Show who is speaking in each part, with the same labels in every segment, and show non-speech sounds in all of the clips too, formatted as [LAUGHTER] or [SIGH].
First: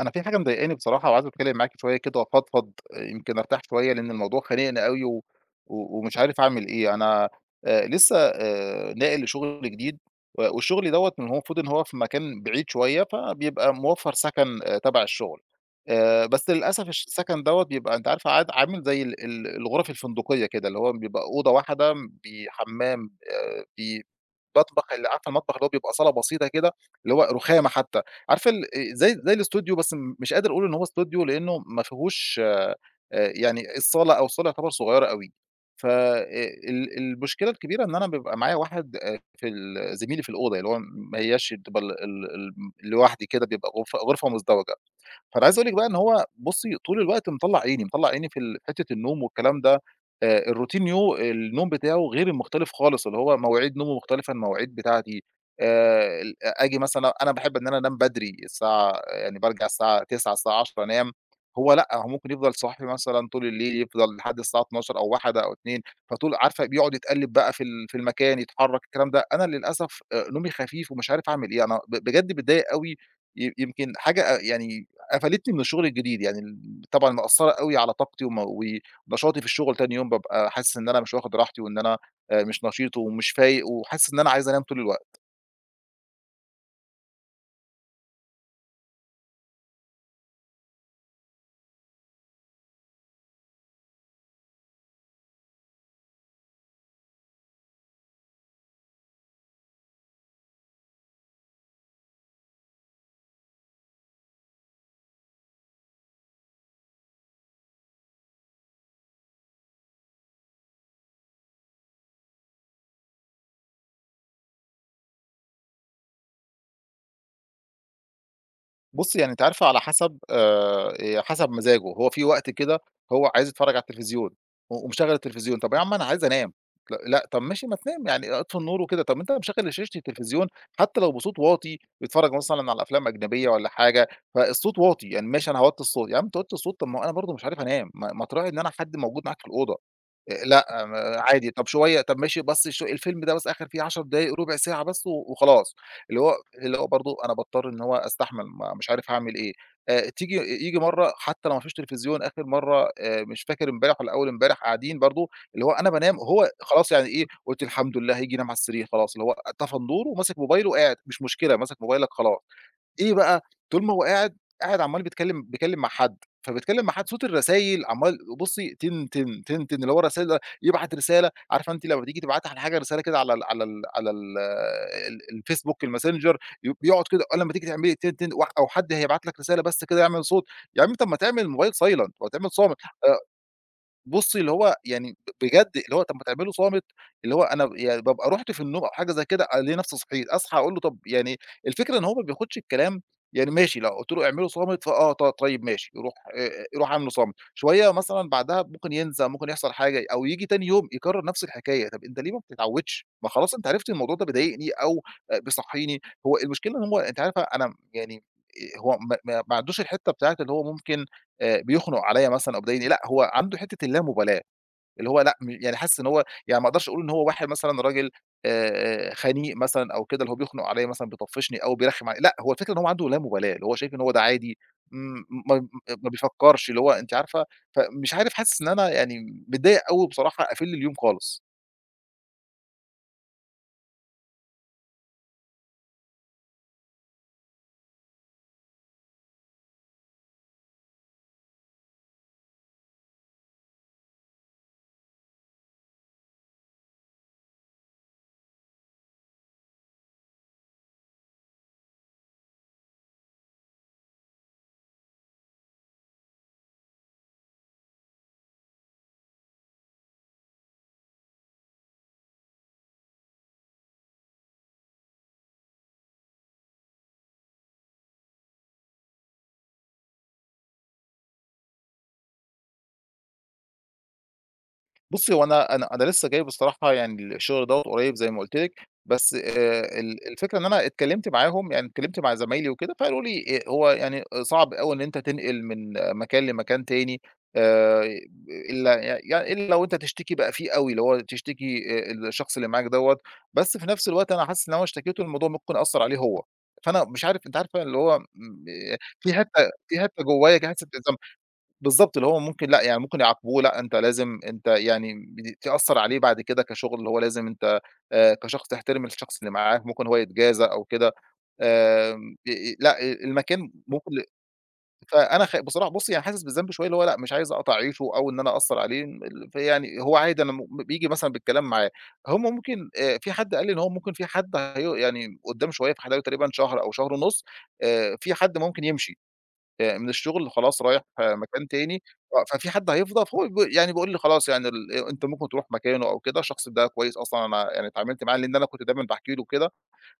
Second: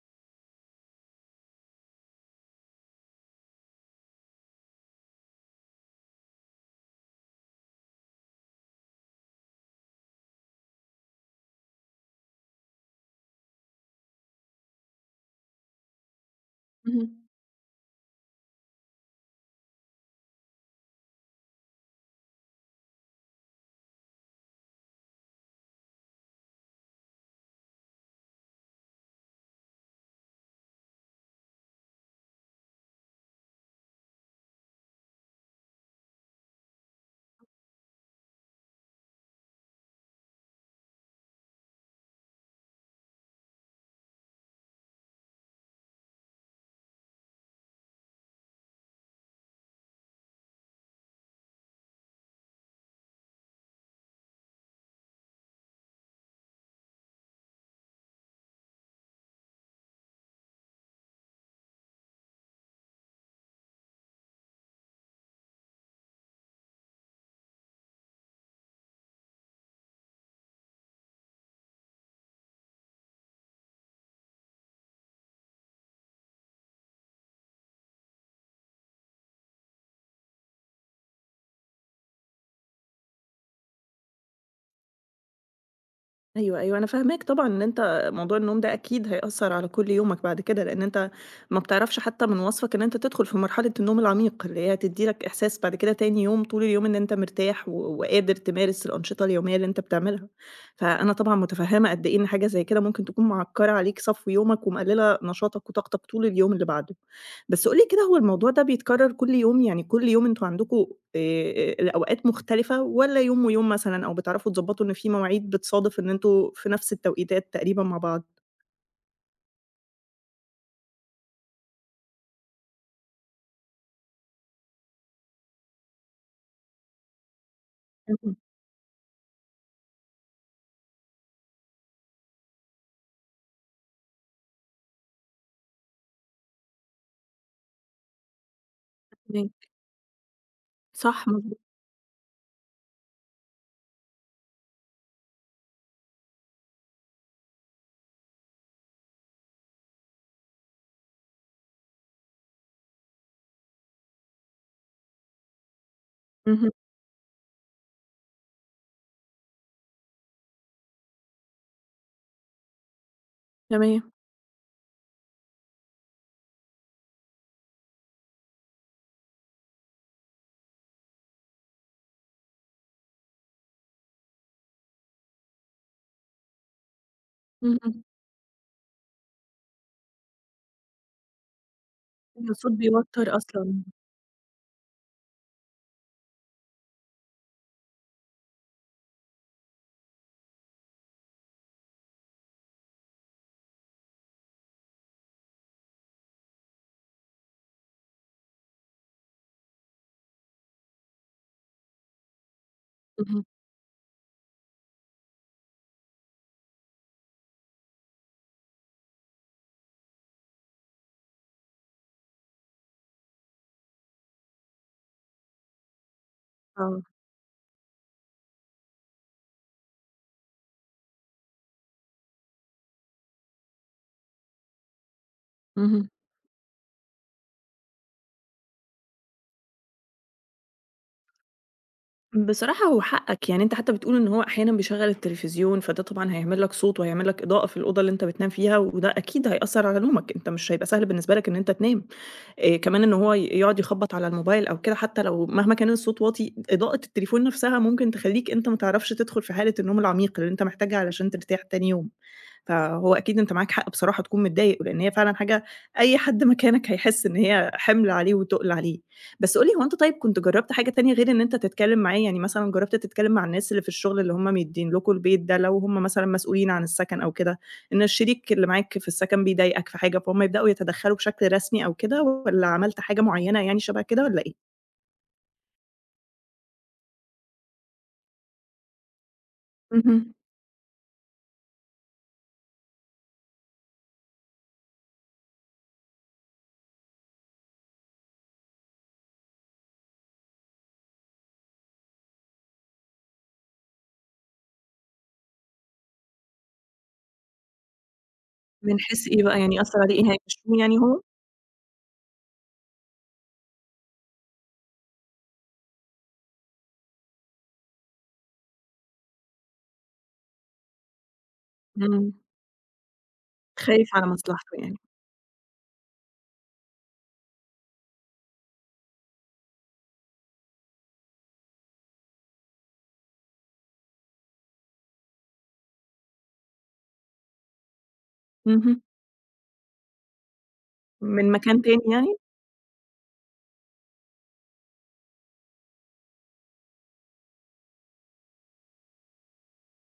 Speaker 1: أنا في حاجة مضايقاني بصراحة وعايز أتكلم معاكِ شوية كده وأفضفض، يمكن أرتاح شوية لأن الموضوع خانقني أوي و و ومش عارف أعمل إيه. أنا لسه ناقل لشغل جديد والشغل دوّة من هو المفروض إن هو في مكان بعيد شوية، فبيبقى موفّر سكن تبع الشغل. بس للأسف
Speaker 2: اهم.
Speaker 1: السكن دوّة بيبقى أنتِ عارفة عاد عامل زي ال ال الغرف الفندقية كده، اللي هو بيبقى أوضة واحدة بحمام، ب المطبخ اللي عارفة المطبخ اللي هو بيبقى صالة بسيطة كده، اللي هو رُخامة حتى، عارفة ال زي الإستوديو بس مش قادر أقول إن هو إستوديو لإنه ما فيهوش يعني الصالة يعتبر صغيرة أوي، ف ال المشكلة الكبيرة إن أنا بيبقى معايا واحد في ال زميلي في الأوضة، اللي هو ما هياش بتبقى ال ال ال لوحدي كده بيبقى غرفة مزدوجة. فأنا عايز أقول لِك بقى إن هو بُصّي، طول الوقت مطلّع عيني، مطلّع عيني في حتّة النوم والكلام ده، الroutine النوم بتاعه غير المختلف خالص، اللي هو مواعيد نومه مختلفة عن المواعيد بتاعتي، ال آجي مثلًا أنا باحب إن أنا أنام بدري، الساعة يعني بارجع الساعة 21:00 الساعة 22:00 أنام، هو لأ، هو ممكن يفضل صاحي مثلًا طول الليل، يفضل لحد الساعة 00:00 أو 01:00 أو 02:00، فطول عارفة بيقعد يتقلّب بقى في المكان، يتحرّك الكلام ده، أنا للأسف نومي خفيف ومش عارف أعمل إيه، أنا بجد باتضايق أوي، يمكن حاجة يعني قفلتني من الشغل الجديد، يعني طبعًا مأثّرة أوي على طاقتي ونشاطي في الشغل تاني يوم، بابقى حاسس إن أنا مش واخد راحتي وإن أنا مش نشيط ومش فايق وحاسس إن أنا عايز أنام طول الوقت.
Speaker 2: أيوه، أيوه، أنا فاهماك طبعًا إن أنت موضوع النوم ده أكيد هيأثّر على كل يومك بعد كده، لإن أنت ما بتعرفش حتى من وصفك إن أنت تدخل في مرحلة النوم العميق، اللي هي هتدّي لك إحساس بعد كده تاني يوم طول اليوم إن أنت مرتاح و وقادر تمارس الأنشطة اليومية اللي أنت بتعملها. فأنا طبعًا متفهّمة قد إيه إن حاجة زي كده ممكن تكون معكّرة عليك صفو يومك ومقلّلة نشاطك وطاقتك طول اليوم اللي بعده. بس قُل لي كده هو الموضوع ده بيتكرر كل يوم، يعني كل يوم أنتم عندكم الأوقات مختلفة والّا يوم ويوم مثلًا أو بتعرفوا تضبطوا إن في مواعيد بتصادف إن أنتم في نفس التوقيتات تقريبًا مع بعض؟
Speaker 1: بُصّي، يعني أنتِ عارفة على حسب مزاجه، هو في وقت كده هو عايز يتفرّج على التلفزيون ومشغّل التلفزيون، طَب يا عم أنا عايز أنام، لأ لأ طَب ماشي ما تنام يعني
Speaker 2: اهم،
Speaker 1: أطفي النور وكده، طَب أنت مشغّل شاشة التلفزيون حتى لو بصوت واطي، بيتفرّج مثلًا على أفلام أجنبية والّا حاجة، فالصوت واطي، يعني ماشي أنا هاوطّي الصوت، يا عم توطّي الصوت طَب ما هو أنا برضه مش عارف أنام، ما تراعي إن أنا حد موجود معاك في
Speaker 2: تمام،
Speaker 1: الأوضة، لأ،
Speaker 2: صح
Speaker 1: عادي
Speaker 2: مضبوط،
Speaker 1: طَب شوية طَب ماشي بس الفيلم ده بس آخِر فيه 10 دقايق رُبع ساعة بس وخلاص، اللي هو اللي هو برضه أنا باضطر إن هو أستحمل ما مش عارف هاعمل إيه. تيجي ييجي مرّة حتى لو ما فيش تلفزيون. آخر مرّة مش فاكر امبارح والّا أول امبارح قاعدين برضه اللي هو أنا بانام هو
Speaker 2: اهم،
Speaker 1: خلاص يعني إيه، قُلت الحمد لله هييجي ينام على السرير خلاص اللي هو طفى النور وماسك موبايله وقاعد، مش مشكلة ماسك موبايلك خلاص. إيه بقى، طول ما هو
Speaker 2: تمام،
Speaker 1: قاعد، قاعد عمّال بيتكلّم مع حد، فبيتكلّم مع حد صوت الرسايل عمّال بُصّي تن، تن، تن، تن اللي هو الرسايل ده يبعت رسالة عارفة أنتِ لمّا تيجي تبعتي على حاجة رسالة كده على ال على ال على ال ال الفيسبوك الماسنجر بيقعد كده لمّا تيجي تعملي
Speaker 2: اهم،
Speaker 1: تن، تن أو حد هيبعت لك رسالة بس كده يعمل صوت، يا عم طَب ما تعمل الموبايل silent ما تعمل
Speaker 2: أيوه، الصوت
Speaker 1: صامت
Speaker 2: بيوتّر أصلًا،
Speaker 1: بُصّي، اللي هو يعني بجد اللي هو طَب ما تعمله صامت، اللي هو أنا يعني بابقى رُحت في النوم أو حاجة زي كده ألاقي نفسي صحيت، أصحى أقول له طَب يعني الفكرة إن هو ما بياخدش الكلام يعني ماشي، لو قُلت له اعمله صامت فآه، طيب ماشي، روح روح اعمله صامت، شوية مثلًا بعدها ممكن ينسى، ممكن يحصل حاجة أو ييجي تاني يوم يكرر نفس الحكاية، طَب أنت ليه ما بتتعودش؟ ما
Speaker 2: اهم،
Speaker 1: خلاص أنت عرفت الموضوع ده بيضايقني أو بيصحيني، هو المشكلة إن هو أنتِ عارفة أنا يعني هو ما عندوش الحتّة بتاعة اللي هو ممكن بيخنق عليّا مثلًا أو بيضايقني، لأ هو عنده حتّة اللامبالاة، اللي هو لأ، يعني حاسس إن هو يعني ما أقدرش أقول
Speaker 2: آه،
Speaker 1: إن هو واحد مثلًا راجل خنيق مثلًا أو كده، اللي هو بيخنق عليّا مثلًا بيطفّشني أو بيرخّم عليّا، لأ هو الفكرة إن هو عنده لامبالاة، اللي هو شايف إن هو ده عادي. م ما
Speaker 2: اهم.
Speaker 1: ما بيفكّرش، اللي هو أنتِ عارفة، فمش عارف حاسس إن أنا يعني متضايق أوي بصراحة أفِل اليوم خالص.
Speaker 2: بصراحة هو حقك، يعني أنت حتى بتقول إن هو أحيانًا بيشغّل التلفزيون، فده طبعًا هيعمل لك صوت وهيعمل لك إضاءة في الأوضة اللي أنت بتنام فيها، وده أكيد هيأثّر على نومك، أنت مش هيبقى سهل بالنسبة لك إن أنت تنام. كمان إن هو يقعد يخبّط على الموبايل أو كده حتى لو مهما كان الصوت واطي، إضاءة التليفون نفسها ممكن تخلّيك أنت ما تعرفش تدخل في حالة النوم العميق اللي أنت محتاجها علشان ترتاح تاني يوم. فهو أكيد أنت معاك حق بصراحة تكون متضايق، لإن هي فعلًا حاجة أي حد مكانك هيحس إن هي حِمل عليه وتُقل عليه. بس قُل لي هو أنت طيب كنت جرّبت حاجة تانية غير إن أنت تتكلّم معاه؟ يعني مثلًا جرّبت تتكلّم مع الناس اللي في الشغل اللي هم مدّيين لكم البيت ده، لو هم مثلًا مسؤولين عن السَكَن أو كده، إن الشريك اللي معاك في السَكَن بيضايقك في حاجة، فهُم يبدؤوا يتدخّلوا بشكل رسمي أو كده والّا عملت حاجة معيّنة يعني شَبه كده والّا إيه؟
Speaker 1: بُصّي، هو أنا لسه جاي بصراحة يعني الشغل دوّة قريب زي ما قُلت لِك، بس ال
Speaker 2: اهم.
Speaker 1: الفكرة إن أنا اتكلّمت معاهم، يعني اتكلّمت مع زمايلي وكده، فقالوا لي هو يعني صعب أوي إن أنت تنقل من مكان لمكان تاني آآ إلا ي يعني إلا لو أنت تشتكي بقى فيه أوي، اللي هو تشتكي الشخص اللي معاك دوّة، بس في نفس الوقت أنا حاسس إن لو أنا اشتكيته الموضوع ممكن يأثّر عليه هو، فأنا مش عارف أنتِ عارفة اللي هو
Speaker 2: من حيث
Speaker 1: في
Speaker 2: إيه بقى،
Speaker 1: حتّة
Speaker 2: يعني أثّر
Speaker 1: في
Speaker 2: عليه
Speaker 1: حتّة
Speaker 2: إيه،
Speaker 1: جوايا كده
Speaker 2: هيمشّوه
Speaker 1: حاسس
Speaker 2: يعني هو؟
Speaker 1: [UNINTELLIGIBLE] بالضبط، اللي هو ممكن لأ، يعني ممكن يعاقبوه، لأ أنت لازم أنت يعني تأثّر عليه بعد كده كشغل، اللي هو لازم أنت كشخص تحترم الشخص اللي معاك، ممكن هو يتجازى أو كده.
Speaker 2: إمم.
Speaker 1: آمم لأ، المكان
Speaker 2: خايف
Speaker 1: ممكن
Speaker 2: على مصلحته يعني.
Speaker 1: فأنا بصراحة بُصّي، أنا حاسس بالذنب شوية، اللي هو لأ، مش عايز أقطع عيشه أو إن أنا أأثّر عليه، فيعني هو عادي أنا بييجي مثلًا بالكلام معاه. ممكن في حد قال لي إن هو ممكن في حد يعني قُدّام شوية في حدايقه تقريبًا شهر أو شهر ونُص، في حد ممكن
Speaker 2: اهم.
Speaker 1: يمشي. من الشغل خلاص رايح
Speaker 2: من
Speaker 1: مكان
Speaker 2: مكان
Speaker 1: تاني،
Speaker 2: تاني يعني؟
Speaker 1: آه، ففي حد هيفضى فهو يعني بيقول لي خلاص يعني أنت ممكن تروح مكانه أو كده، الشخص ده كويس أصلًا أنا يعني اتعاملت معاه لإن أنا كنت دايمًا باحكي له كده.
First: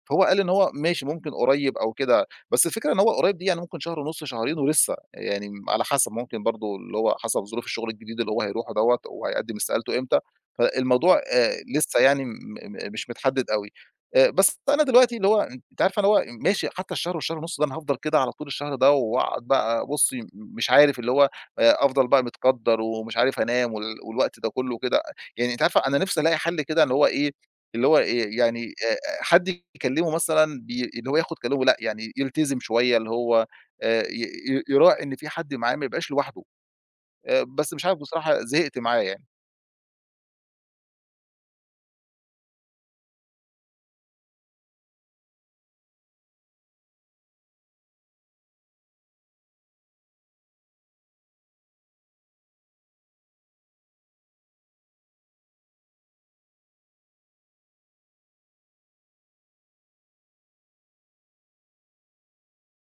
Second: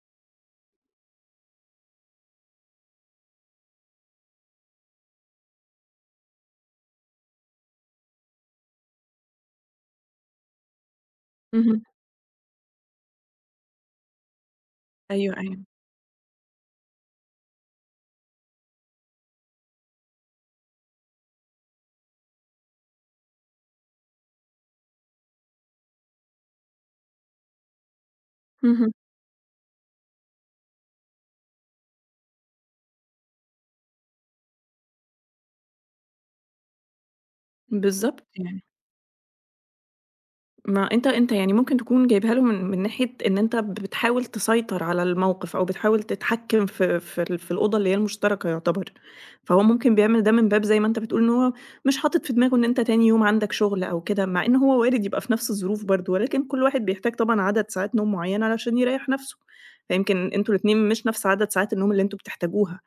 Speaker 1: فهو قال إن هو ماشي ممكن قريب أو كده، بس الفكرة إن هو قريب دي يعني ممكن شهر ونُص، شهرين ولسه، يعني على حسب ممكن برضه اللي هو حسب ظروف الشغل الجديد اللي هو هيروحه دوّة وهيقدّم استقالته إمتى، فالموضوع
Speaker 2: اهم.
Speaker 1: لسه يعني م م مش متحدد أوي. بس أنا دلوقتي اللي
Speaker 2: أيوه،
Speaker 1: هو
Speaker 2: أيوه.
Speaker 1: أنتِ عارفة اللي هو ماشي حتى الشهر والشهر ونُص ده أنا هافضل كده على طول الشهر ده وأقعد بقى بُصّي مش عارف اللي هو أفضل بقى متقدّر ومش عارف هانام والوقت ده كُلّه كده، يعني أنتِ عارفة أنا نِفْسي ألاقي حَل كده اللي هو إيه، اللي هو يعني
Speaker 2: اهم.
Speaker 1: حد يكلمه مثلًا اللي هو ياخد كلامه لأ، يعني يلتزم شوية اللي هو ي ي يراعي إن في حد معاه ما يبقاش لوحده، بس مش عارف
Speaker 2: بالضبط
Speaker 1: بصراحة
Speaker 2: يعني.
Speaker 1: زهقت معاه يعني،
Speaker 2: ما أنت أنت يعني ممكن تكون جايبها له من ناحية إن أنت بتحاول تسيطر على الموقف، أو بتحاول تتحكم في الأوضة اللي هي المشتركة يعتبر. فهو ممكن بيعمل ده من باب زي ما أنت بتقول إن هو مش حاطط في دماغه إن أنت تاني يوم عندك شغل أو كده، مع إن هو وارد يبقى في نفس الظروف برضه، ولكن كل واحد بيحتاج طبعًا عدد ساعات نوم معيّنة علشان يريّح نفسه. فيمكن أنتم الاتنين مش نفس عدد ساعات النوم اللي أنتم بتحتاجوها.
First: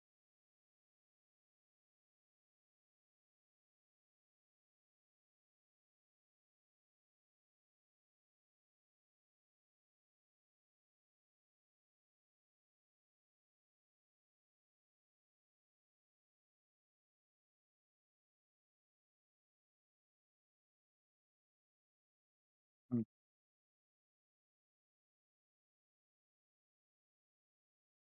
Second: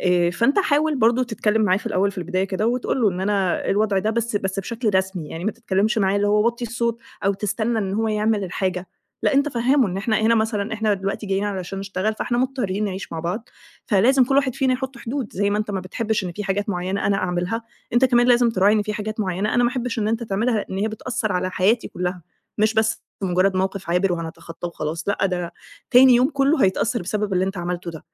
Speaker 2: فأنت حاول برضه تتكلم معاه في الأول في البداية كده وتقول له إن أنا الوضع ده بس بشكل رسمي، يعني ما تتكلمش معاه اللي هو وطّي الصوت أو تستنى إن هو يعمل الحاجة، لأ أنت فهّمه إن إحنا هنا مثلًا إحنا دلوقتي جايين علشان نشتغل، فإحنا مضطرين نعيش مع بعض، فلازم كل واحد فينا يحط حدود، زي ما أنت ما بتحبش إن في حاجات معيّنة أنا أعملها، أنت كمان لازم تراعي إن في حاجات معيّنة أنا ما احبش إن أنت تعملها، لإن هي بتأثّر على حياتي كلّها، مش بس مجرد موقف عابر وهنتخطاه وخلاص، لأ ده تاني يوم كلّه هيتأثّر بسبب اللي أنت عملته ده.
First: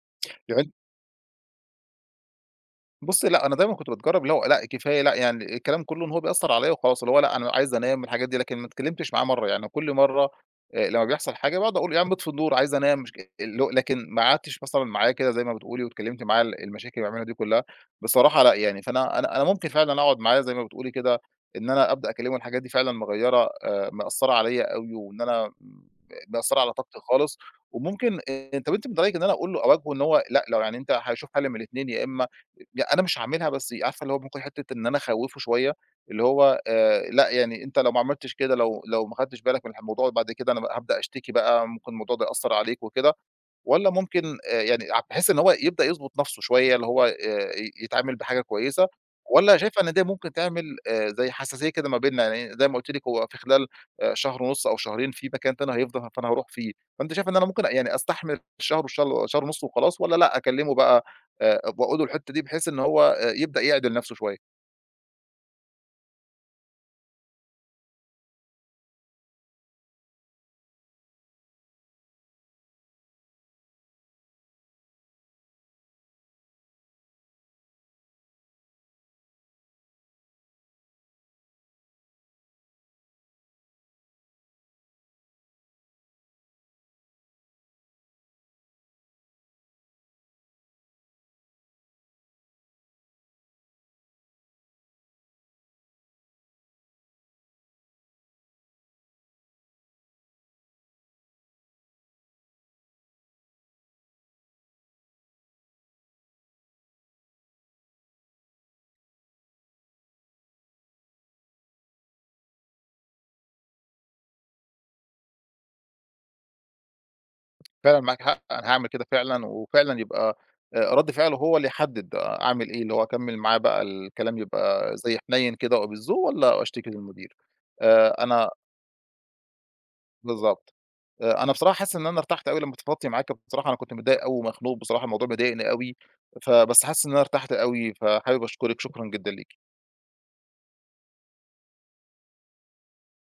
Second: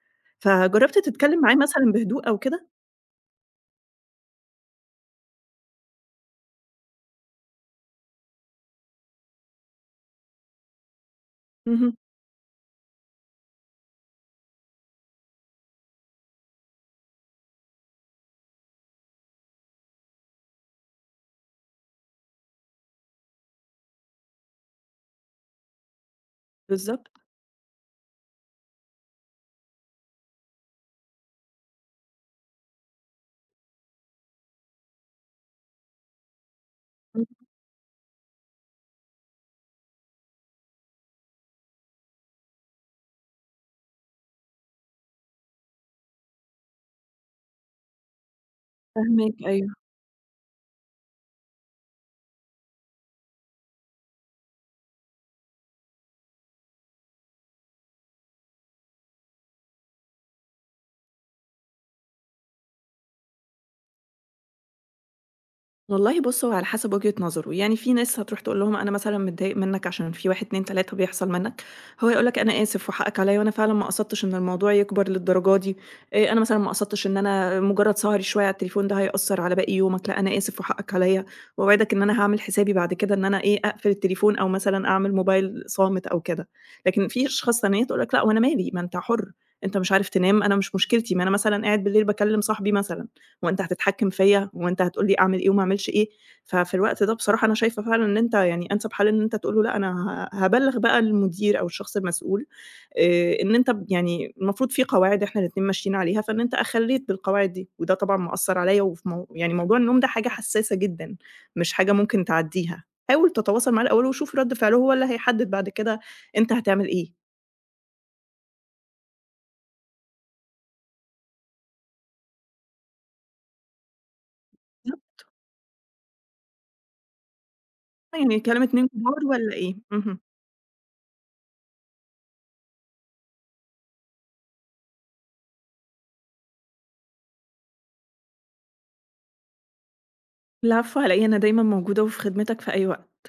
Speaker 1: إمم.
Speaker 2: فجرّبت تتكلّم معاه مثلًا بهدوء أو كده؟
Speaker 1: بُصّي، لأ، أنا دايمًا كنت باتجرّب اللي هو لأ، كفاية لأ، يعني الكلام كلّه إن هو بيأثّر عليَّ وخلاص، اللي هو لأ، أنا عايز أنام الحاجات دي، لكن ما اتكلّمتش معاه مرّة، يعني كل مرّة لمّا بيحصل حاجة باقعد أقول
Speaker 2: اهم.
Speaker 1: يا عم اطفي النور، عايز أنام، مش اللي هو لكن ما قعدتش مثلًا معاه كده زي ما بتقولي واتكلّمت معاه المشاكل اللي بيعملها دي كلّها، بصراحة لأ، يعني فأنا أنا أنا ممكن فعلًا أقعد معاه زي ما بتقولي كده، إن أنا أبدأ أكلّمه الحاجات دي فعلًا مغيّرة مأثّرة عليَّ أوي وإن أنا مأثّرة على طاقتي
Speaker 2: بالضبط،
Speaker 1: خالص، وممكن طَب أنتِ من رأيِك إن أنا أقول له أواجهه إن هو لأ، لو يعني أنت هشوف حل من الاتنين يا إمّا أنا مش هاعملها بس عارفة اللي هو ممكن حتّة إن أنا أخوّفه شوية، اللي هو
Speaker 2: إمم.
Speaker 1: لأ يعني أنت لو ما عملتش كده لو ما خدتش بالك من الموضوع بعد كده أنا بقى هابدأ أشتكي بقى ممكن الموضوع ده يأثّر عليك وكده، والّا ممكن يعني بحيث إن هو يبدأ يضبط نَفْسه شوية، اللي هو ي يتعامل بحاجة كويسة،
Speaker 2: فاهماك،
Speaker 1: والّا
Speaker 2: أيوه.
Speaker 1: شايفة إن ده ممكن تعمل زي حساسية كده ما بيننا، يعني زي ما قُلتِ لِك هو في خلال شهر ونُص أو شهرين في مكان تاني هيفضى فأنا هاروح فيه، فأنتِ شايفة إن أنا ممكن يعني أستحمل شهر وشهر شهر ونُص وخلاص والّا لأ أكلّمه بقى وأقول له الحتّة دي بحيث إن هو يبدأ يعدِل نَفْسه شوية؟
Speaker 2: والله بُص، هو على حسب وجهة نظره، يعني في ناس هتروح تقول لهم أنا مثلًا متضايق منك عشان في 1، 2، 3 بيحصل منك، هو يقول لك أنا آسف وحقك عليَّ وأنا فعلًا ما قصدتش إن الموضوع يكبر للدرجة دي، أنا مثلًا ما قصدتش إن أنا مجرد سهري شوية على التليفون ده هيأثر على باقي يومك، لأ أنا آسف وحقك عليَّ، وأوعدك إن أنا هاعمل حسابي بعد كده إن أنا إيه، أقفل التليفون أو مثلًا أعمل موبايل صامت أو كده، لكن في أشخاص تانية تقول لك لأ، هو أنا مالي، ما أنت حُر، أنت مش عارف تنام، أنا مش مشكلتي، ما أنا مثلًا قاعد بالليل باكلم صاحبي مثلًا. هو أنت هتتحكم فيّا، هو أنت هتقول لي أعمل إيه وما أعملش إيه؟ ففي الوقت ده بصراحة أنا شايفة فعلًا إن أنت يعني أنسب حل إن أنت تقول له لأ أنا هابلّغ بقى المدير أو الشخص المسؤول، إن أنت يعني المفروض في قواعد إحنا الاتنين ماشيين عليها، فإن أنت أخلّيت بالقواعد دي، وده طبعًا مأثّر عليّا وفي يعني موضوع النوم ده حاجة حسّاسة جدًا، مش حاجة ممكن تعدّيها. حاول تتواصل معاه الأول وشوف رَد فعله، هو اللي هيحدد بعد كده أنت هتعمل إيه.
Speaker 1: فعلًا معاكِ حق، أنا هاعمل كده فعلًا، وفعلًا يبقى رَد فعله هو اللي يحدد أعمل إيه، اللي هو أكمّل معاه بقى الكلام يبقى زي حنيّن كده وبالذوق والّا أشتكي للمدير.
Speaker 2: يعني
Speaker 1: أنا
Speaker 2: الكلام 2 كبار والّا إيه؟ اهم.
Speaker 1: بالضبط. أنا بصراحة حاسس إن أنا ارتحت أوي لمّا فضفضت معاكِ، بصراحة أنا كنت متضايق أوي ومخنوق بصراحة، الموضوع مضايقني أوي، فبس حاسس إن أنا ارتحت أوي، فحابب أشكرِك، شكرًا جدًا ليكِ.
Speaker 2: العفو على إيه، أنا دايمًا موجودة وفي خدمتك في أي وقت.